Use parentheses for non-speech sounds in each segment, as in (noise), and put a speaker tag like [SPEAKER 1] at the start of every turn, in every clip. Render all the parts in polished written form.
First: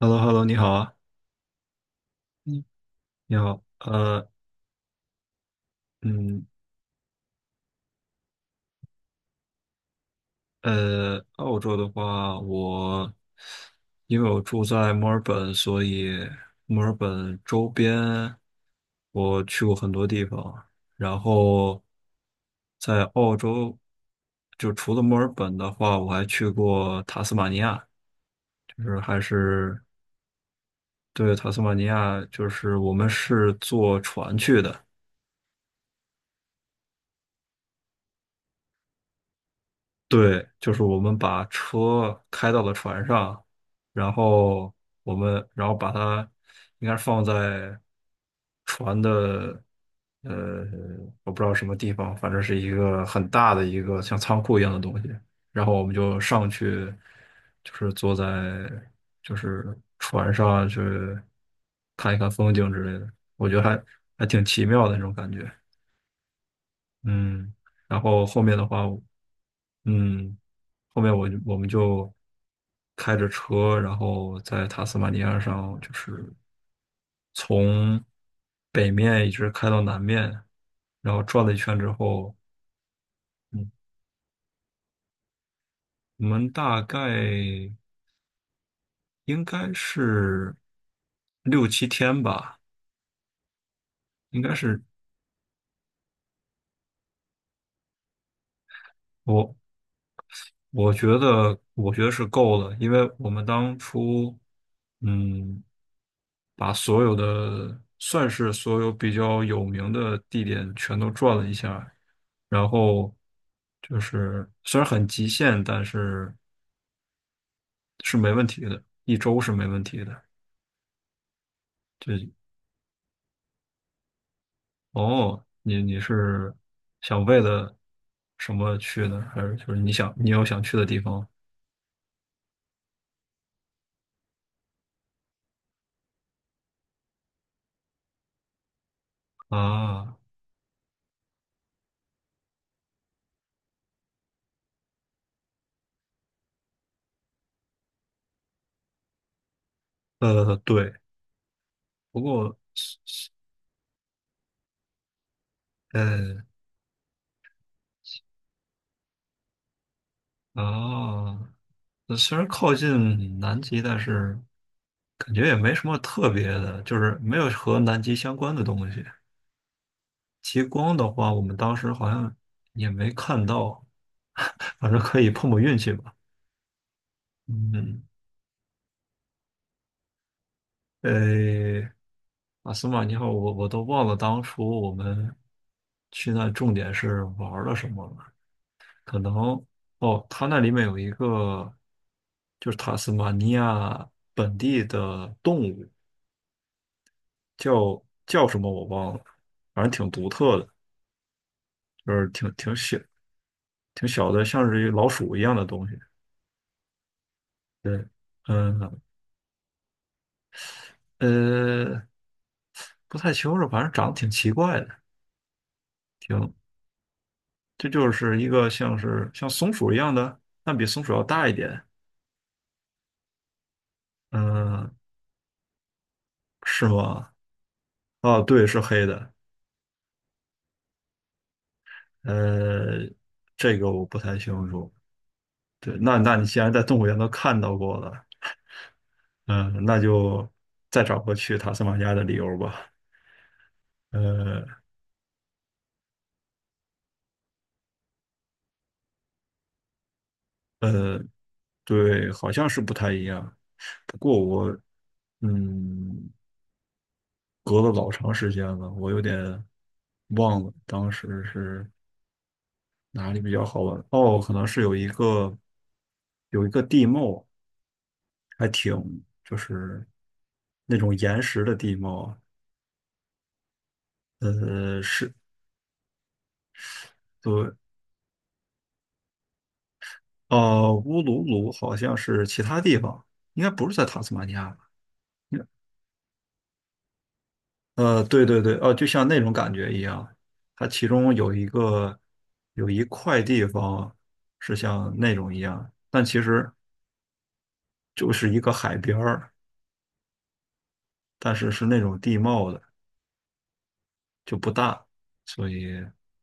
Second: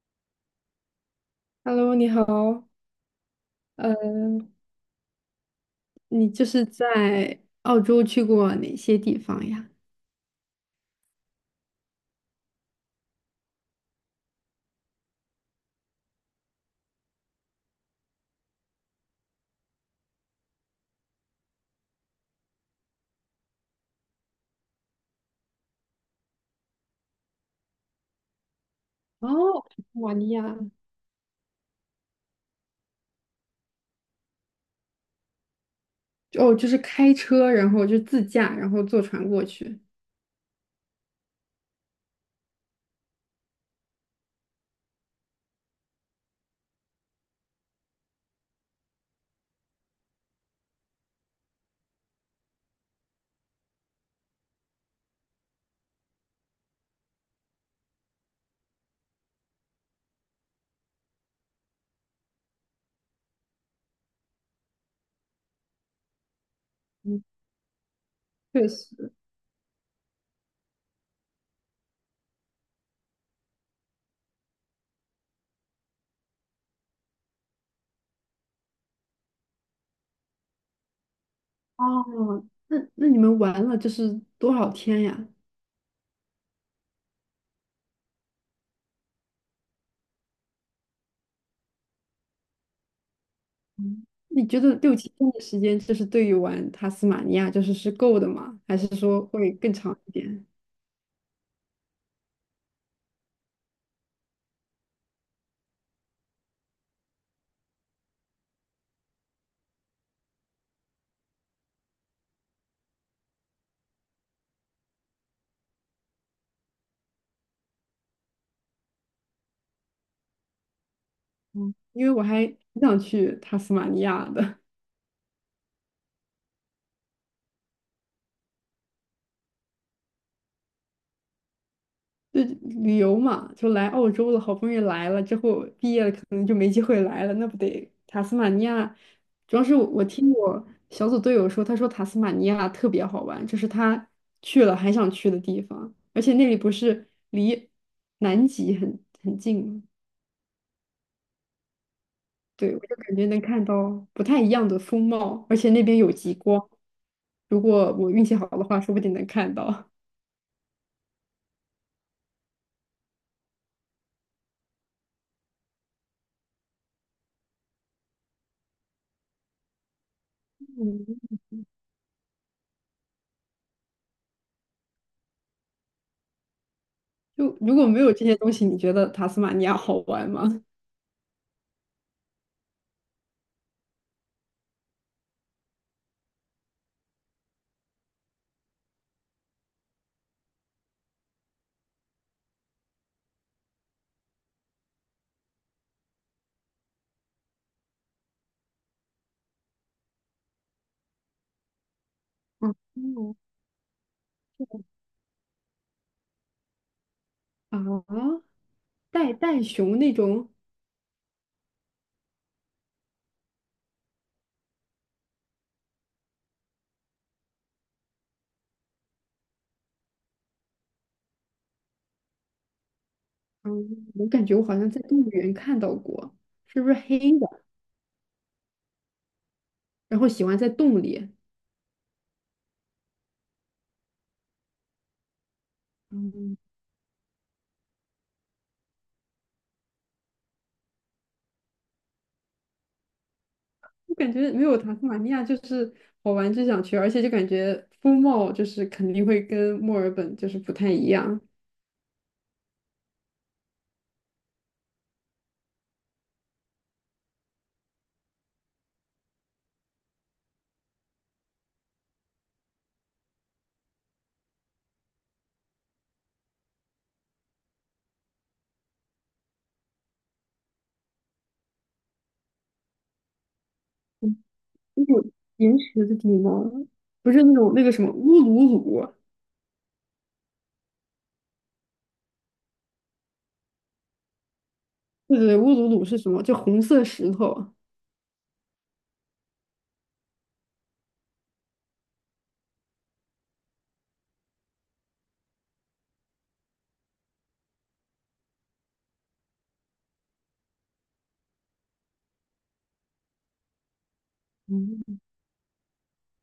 [SPEAKER 1] h e l l o h e l l o 你好啊。
[SPEAKER 2] Hello，你
[SPEAKER 1] 嗯，
[SPEAKER 2] 好，
[SPEAKER 1] 你好。
[SPEAKER 2] 呃，你
[SPEAKER 1] 嗯，
[SPEAKER 2] 在澳洲去过哪些地方呀？
[SPEAKER 1] 澳洲的话，因为我住在墨尔本，所以墨尔本周边我去过很多地方。然后在澳洲，就除了墨尔本的话，我还去过塔斯马尼亚。就是还
[SPEAKER 2] 哦，塔
[SPEAKER 1] 是
[SPEAKER 2] 斯马尼亚，
[SPEAKER 1] 对，塔斯马尼亚，就是我们是坐船去的。
[SPEAKER 2] 哦，就是开车，然后就自驾，然后坐船过去。
[SPEAKER 1] 对，就是我们把车开到了船上，然后我们把它应该是放在船的，呃，我不知道什么地方，反正是一个很大的一个像仓库一样的东西。然后我们就上去，就是坐在就是船上去看一看风景之类的。我觉得还挺奇妙的那种感觉。
[SPEAKER 2] 嗯，
[SPEAKER 1] 嗯，然后后面的
[SPEAKER 2] 确
[SPEAKER 1] 话。
[SPEAKER 2] 实。
[SPEAKER 1] 嗯，后面我们就开着车，然后在塔斯马尼亚上，就是从北面一直开到南面，然后转了一圈之后。
[SPEAKER 2] 哦，那你们玩
[SPEAKER 1] 嗯，
[SPEAKER 2] 了多少天呀？
[SPEAKER 1] 我们大概应该是六七天吧。
[SPEAKER 2] 嗯
[SPEAKER 1] 应
[SPEAKER 2] 你
[SPEAKER 1] 该
[SPEAKER 2] 觉得
[SPEAKER 1] 是
[SPEAKER 2] 六七天的时间，对于玩塔斯马尼亚是够的吗？还是说会
[SPEAKER 1] 我
[SPEAKER 2] 更长一点？
[SPEAKER 1] 我觉得，我觉得是够了，因为我们当初，嗯，把所有的，算是所有比较有名的地点全都转了一下，然后就是虽然很极限，但是是没问题的，一周是没问题的。
[SPEAKER 2] 嗯因为
[SPEAKER 1] 就
[SPEAKER 2] 我还挺想去塔斯马尼亚的。
[SPEAKER 1] 哦，你是想为了什么去呢？还是就是你想你有想去的地方
[SPEAKER 2] 就旅游嘛，就来澳洲了，好不容易来了，之后毕业了可能就没机会来了，那不得塔斯马尼亚？主要是我
[SPEAKER 1] 啊？
[SPEAKER 2] 听我小组队友说，他说塔斯马尼亚特别好玩，这是他去了还想去的地方，而且那里不是离南极很近吗？
[SPEAKER 1] 对。不过。
[SPEAKER 2] 对，我就感觉能看到不太一样的风貌，而且那边有极
[SPEAKER 1] 呃，
[SPEAKER 2] 光，如果我运气好的话，说不定能看到。
[SPEAKER 1] 哦，那虽然靠近南极，但是感觉也没什么特别的，就是没有和南极相关的东西。极光的话，我
[SPEAKER 2] 嗯
[SPEAKER 1] 们当时好像也没看到，反正可以碰碰运气吧。
[SPEAKER 2] 就如果没
[SPEAKER 1] 嗯，
[SPEAKER 2] 有这些东西，你觉得塔斯马尼亚好玩吗？
[SPEAKER 1] 呃，阿斯玛尼号，我都忘了当初我们去那重点是玩了什么了。可能哦，它那里面有一个就是塔斯马尼亚本地的动物。叫什么我忘了，反正挺独特的，就是
[SPEAKER 2] (laughs)
[SPEAKER 1] 挺小的，像是一个老鼠一样的东西。对，
[SPEAKER 2] 啊，
[SPEAKER 1] 嗯。
[SPEAKER 2] 袋袋熊那种，
[SPEAKER 1] 呃，不太清楚，反正长得挺奇怪的。嗯，这就是一个像是像松鼠一样的，但比松鼠要大一点。
[SPEAKER 2] 嗯，我感觉我好像
[SPEAKER 1] 嗯，
[SPEAKER 2] 在动物园看到过，是
[SPEAKER 1] 是
[SPEAKER 2] 不是黑
[SPEAKER 1] 吗？
[SPEAKER 2] 的？
[SPEAKER 1] 啊，对，是黑的。
[SPEAKER 2] 然后喜欢在洞里，
[SPEAKER 1] 呃，这个我不太清楚。对，那你
[SPEAKER 2] 嗯，
[SPEAKER 1] 既然在动物园都看到过了，嗯，那就再找个去塔斯马尼亚的理由吧。
[SPEAKER 2] 我感觉没
[SPEAKER 1] 呃，
[SPEAKER 2] 有塔斯马尼亚好玩就想去，而且就感觉风貌肯定会跟墨尔本不太一样，
[SPEAKER 1] 对，好像是不太一样。不过我，嗯，隔了老长时间了，我有点忘了当时是哪里比较好玩。哦，可能是有一个地貌，就是那种岩石的地貌。
[SPEAKER 2] 嗯那种
[SPEAKER 1] 是。
[SPEAKER 2] 岩石的地方，不是那
[SPEAKER 1] 对，
[SPEAKER 2] 种那个什么乌鲁鲁，
[SPEAKER 1] 乌鲁鲁好像是其他地方，应该不是在塔斯马尼亚吧？
[SPEAKER 2] 对对对乌鲁鲁是什么？就红色石头。
[SPEAKER 1] 对对对，就像那种感觉一样，它其中有一个，有一块地方是像那种一样，但其实就是一个海边儿，但是是那种地貌的，就不大，
[SPEAKER 2] 嗯，
[SPEAKER 1] 所以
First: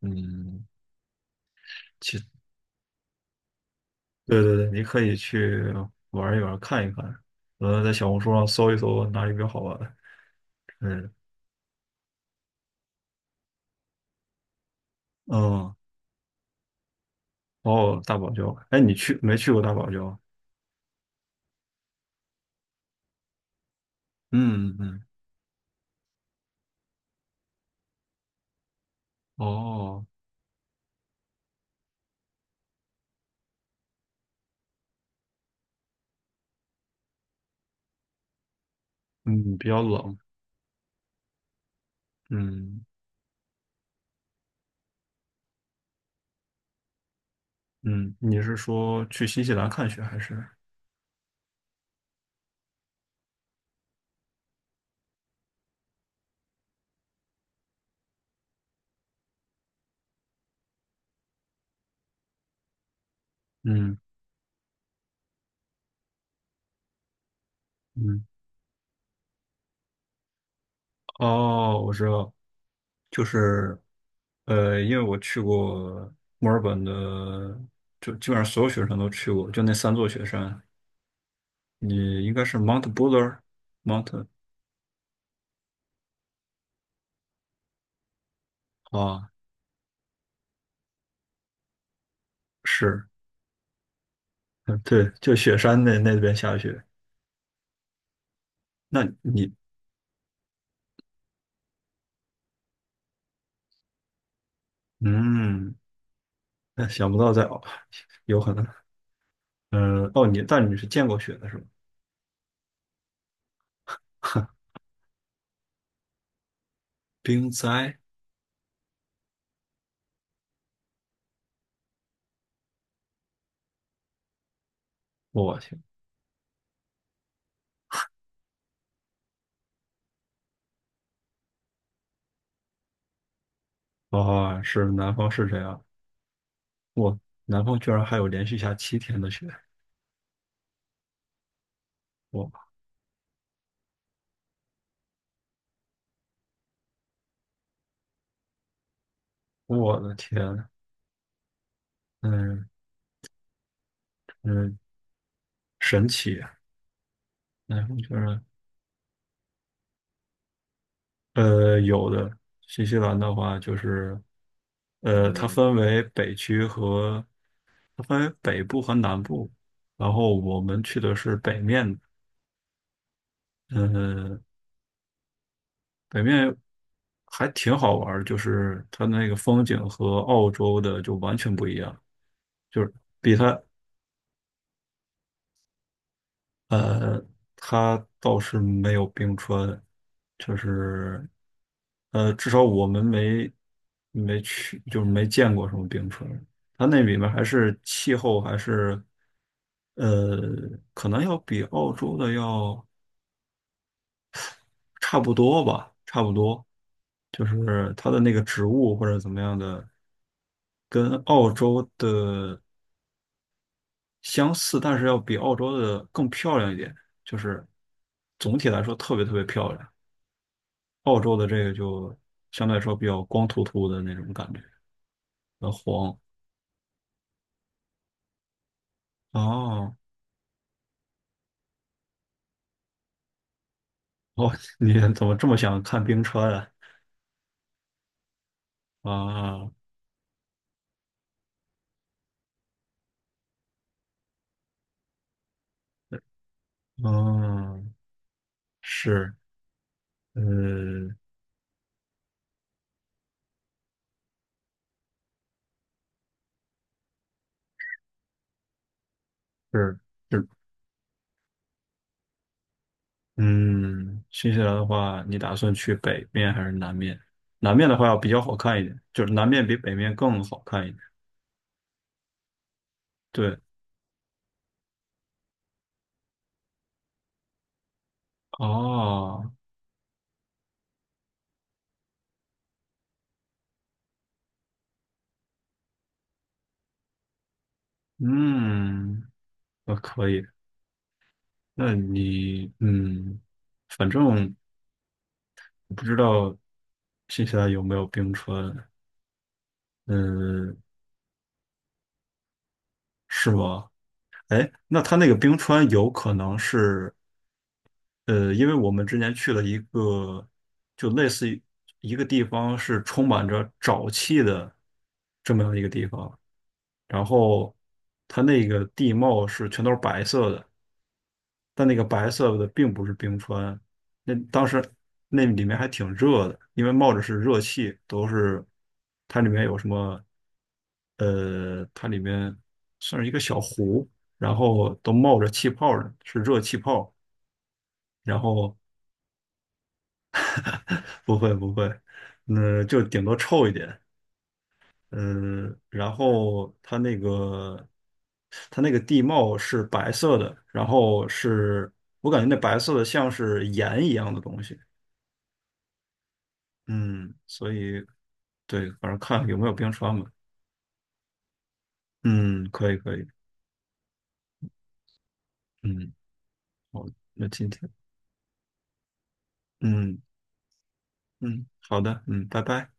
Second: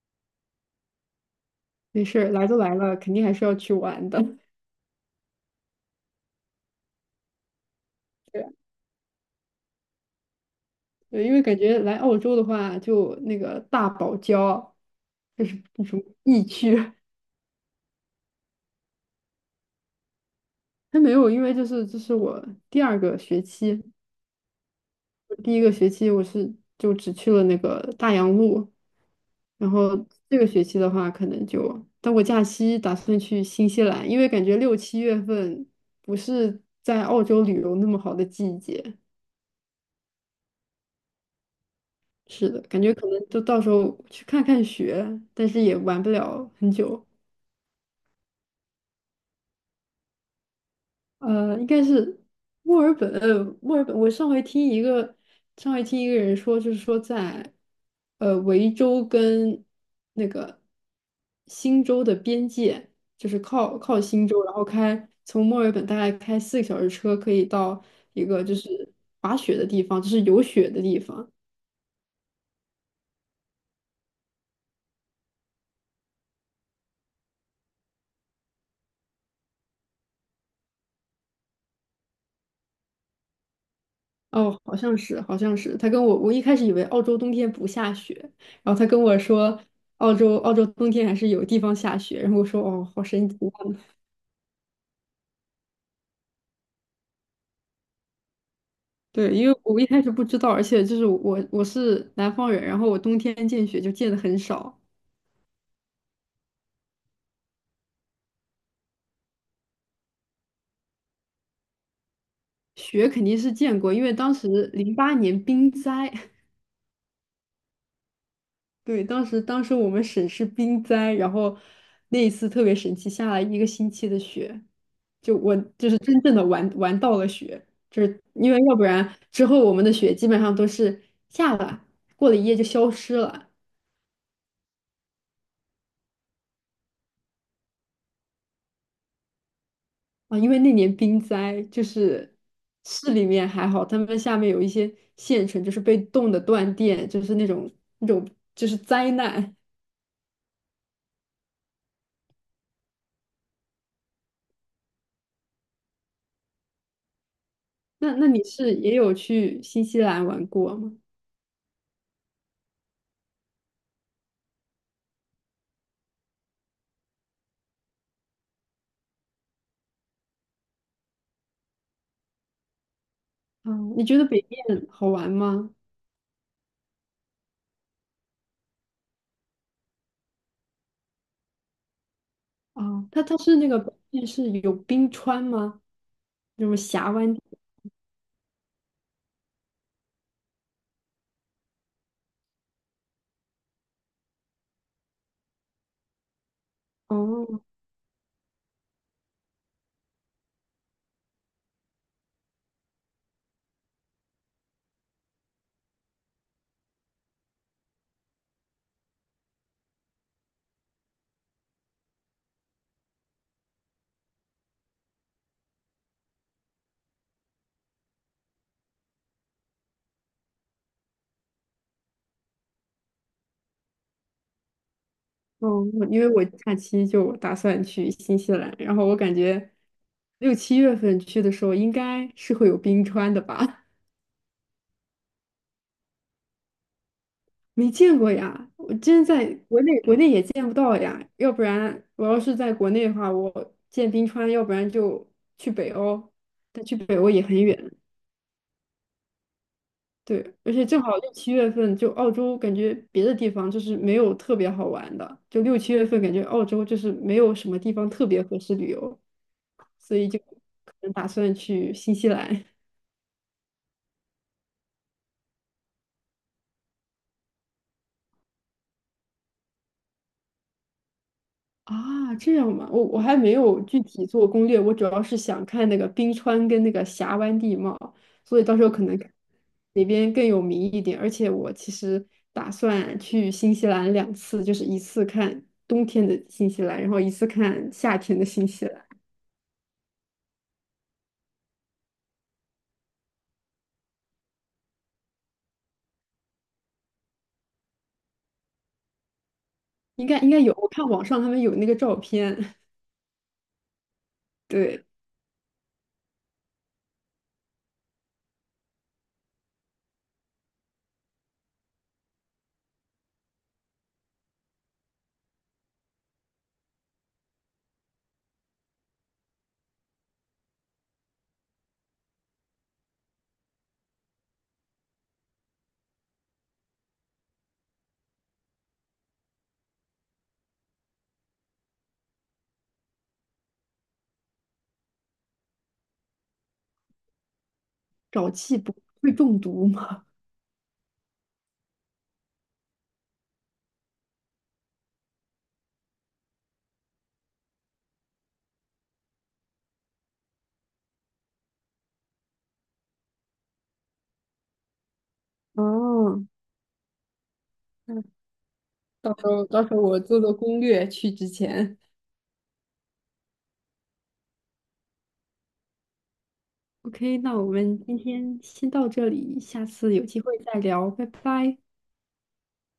[SPEAKER 1] 嗯，
[SPEAKER 2] 没事儿
[SPEAKER 1] 其
[SPEAKER 2] 来都来了，肯定还是要去玩的。
[SPEAKER 1] 对对对，你可以去玩一玩，看一看，在小红书上
[SPEAKER 2] (laughs)
[SPEAKER 1] 搜一搜哪里比较好玩。嗯
[SPEAKER 2] 对，因为感觉来澳洲的话，就那个大堡礁，就是
[SPEAKER 1] 嗯。
[SPEAKER 2] 那种疫区，
[SPEAKER 1] 哦，大堡礁，哎，你去没去过大堡礁？
[SPEAKER 2] 还没有，因为就是这是我第2个学期，
[SPEAKER 1] 嗯嗯。嗯。
[SPEAKER 2] 我第1个学期我是就只去了那个大洋路，然后
[SPEAKER 1] 哦。
[SPEAKER 2] 这个学期的话，可能就，但我假期打算去新西兰，因为感觉六七月份不是在澳洲旅游那么好的季节，
[SPEAKER 1] 嗯，比较冷。
[SPEAKER 2] 是的，
[SPEAKER 1] 嗯。
[SPEAKER 2] 感觉可能就到时候去看看雪，但是也玩不了很久。
[SPEAKER 1] 嗯，你是说去新西兰看雪还是？
[SPEAKER 2] 应该是墨尔本，墨尔本。我上回听一个，上回听一个人说，就是说在，维州跟那个新州的边界，靠
[SPEAKER 1] 嗯
[SPEAKER 2] 靠新州，然后开从墨尔本大概开4个小时车，可以到一
[SPEAKER 1] 嗯。
[SPEAKER 2] 个就是滑雪的地方，就是有雪的地方。
[SPEAKER 1] 哦，我知道，就是，因为我去过墨尔本的，就基本上所有雪山都去过，就那3座雪山。你应该是 Mount Buller，Mount a i
[SPEAKER 2] 哦，好像是，好像是。他跟我，我一开始以为澳洲冬天不下雪，然后他
[SPEAKER 1] n
[SPEAKER 2] 跟我
[SPEAKER 1] 啊。
[SPEAKER 2] 说，澳洲冬天还是有地方下雪，然后我说哦，好
[SPEAKER 1] 是，
[SPEAKER 2] 神奇啊
[SPEAKER 1] 嗯，对，就雪山那边下雪。那
[SPEAKER 2] 对，因
[SPEAKER 1] 你，
[SPEAKER 2] 为我一开始不知道，而且就是我是南方人，然后我冬天见雪就见的很少，
[SPEAKER 1] 嗯，那想不到在哦，有可能。嗯，哦，但你是见过雪的是吧？
[SPEAKER 2] 雪肯定是见过，因为当时
[SPEAKER 1] (laughs)
[SPEAKER 2] 08年冰灾，(laughs)
[SPEAKER 1] 冰灾。
[SPEAKER 2] 对，当时我们省是冰灾，然后那一次特别神奇，下了1个星期的雪，就我
[SPEAKER 1] 我去。
[SPEAKER 2] 就是真正的玩到了雪，就是因为要不然之后我们的雪基本上都是下了，过了一夜就消失了。
[SPEAKER 1] 哦，是南方是这样。我南方居然还有连续下七天的雪。
[SPEAKER 2] 啊，因为那年冰灾，就是
[SPEAKER 1] 我
[SPEAKER 2] 市里面还好，他们下面有一些县城就是被冻的断电，就是那种就是灾难。
[SPEAKER 1] 我的天。嗯嗯。神奇。南方居
[SPEAKER 2] 那
[SPEAKER 1] 然。
[SPEAKER 2] 你是也有去新西兰玩过吗？
[SPEAKER 1] 有的。新西兰的话就是，它分为北区和，它分为北部和南部，然后我们去的是北面。
[SPEAKER 2] 啊，你觉得
[SPEAKER 1] 呃
[SPEAKER 2] 北面好玩吗？
[SPEAKER 1] 北面还挺好玩儿，就是它那个风景和澳洲的就完全不一样。就是
[SPEAKER 2] 啊，它
[SPEAKER 1] 比
[SPEAKER 2] 它是
[SPEAKER 1] 它
[SPEAKER 2] 那个北面是有冰川吗？那种峡
[SPEAKER 1] 呃，
[SPEAKER 2] 湾地
[SPEAKER 1] 他倒是没有冰川。就是至少我们没去，就是没见过什么冰川。它那里面还
[SPEAKER 2] 哦
[SPEAKER 1] 是气候还是，呃，可能要比澳洲的要差不多吧，差不多。就是它的那个植物或者怎么样的，跟澳洲的相似，但是要比澳洲的更漂亮一点。就是总体来说特别特别漂亮。澳洲的这个就相对来说比较光秃秃的那种感觉，比较
[SPEAKER 2] 哦，我
[SPEAKER 1] 黄。
[SPEAKER 2] 因为我假期就打算去新西兰，然后我感觉
[SPEAKER 1] 哦。
[SPEAKER 2] 六七月份去的时候应该是会有冰川的吧。
[SPEAKER 1] 哦。(laughs) 你怎么这么想看冰川啊？
[SPEAKER 2] 没见过呀，我真在
[SPEAKER 1] 啊。
[SPEAKER 2] 国内也见不到呀。要不然我要是在国内的话，我见冰川，要不然就去北欧，但去北欧也很远。
[SPEAKER 1] 嗯，是。
[SPEAKER 2] 对，而且正好
[SPEAKER 1] 嗯，
[SPEAKER 2] 六七月份，就澳洲感觉别的地方就是没有特别好玩的，就六七月份感觉澳洲就是没有什么地方特别合适旅游，
[SPEAKER 1] 是
[SPEAKER 2] 所以就可
[SPEAKER 1] 是。
[SPEAKER 2] 能打算去新西兰。
[SPEAKER 1] 嗯，新西兰的话，你打算去北面还是南面？南面的话要比较好看一点，就是南面比北面更好看一点。
[SPEAKER 2] 啊，这样嘛，我还没
[SPEAKER 1] 对。
[SPEAKER 2] 有具体做攻略，我主要是想看那个冰川跟那个峡湾地貌，所以到时候可能看
[SPEAKER 1] 哦。
[SPEAKER 2] 哪边更有名一点。而且我其实打算去新西兰2次，就是一次看冬天的新西兰，然后一次看夏天的新西兰。
[SPEAKER 1] 嗯，那可以。那你，嗯，反正。不知道新西兰有没有冰川？
[SPEAKER 2] 应该有，
[SPEAKER 1] 嗯。
[SPEAKER 2] 我看网上他们有那个照片。(laughs)
[SPEAKER 1] 是吗？哎，那
[SPEAKER 2] 对，
[SPEAKER 1] 它那个冰川有可能是，因为我们之前去了一个，就类似于一个地方是充满着沼气的这么样一个地方，然后它那个地貌是全都是白色的，但那个白色的并不是冰川，那当时那里面还挺热的，因为冒着是热气，都是它里面有什么。它里面算是一个小湖，然后都冒着气泡呢，是热气泡，然
[SPEAKER 2] 沼
[SPEAKER 1] 后
[SPEAKER 2] 气不会中毒吗？
[SPEAKER 1] (laughs) 不会不会，那就顶多臭一点。嗯，然后它那个地貌是白色的，然后是我感觉那白色的像是盐一样的东西。
[SPEAKER 2] 哦，
[SPEAKER 1] 嗯，所以
[SPEAKER 2] 那
[SPEAKER 1] 对，反正
[SPEAKER 2] 到
[SPEAKER 1] 看
[SPEAKER 2] 时
[SPEAKER 1] 有
[SPEAKER 2] 候
[SPEAKER 1] 没有
[SPEAKER 2] 到
[SPEAKER 1] 冰
[SPEAKER 2] 时候
[SPEAKER 1] 川
[SPEAKER 2] 我
[SPEAKER 1] 吧。
[SPEAKER 2] 做做攻略去之前。
[SPEAKER 1] 嗯，可以可以。嗯，好。
[SPEAKER 2] OK，
[SPEAKER 1] 那
[SPEAKER 2] 那我
[SPEAKER 1] 今天，
[SPEAKER 2] 们今天先到这里，下次
[SPEAKER 1] 嗯
[SPEAKER 2] 有机会再聊，拜
[SPEAKER 1] 嗯，
[SPEAKER 2] 拜。
[SPEAKER 1] 好的，嗯，拜拜。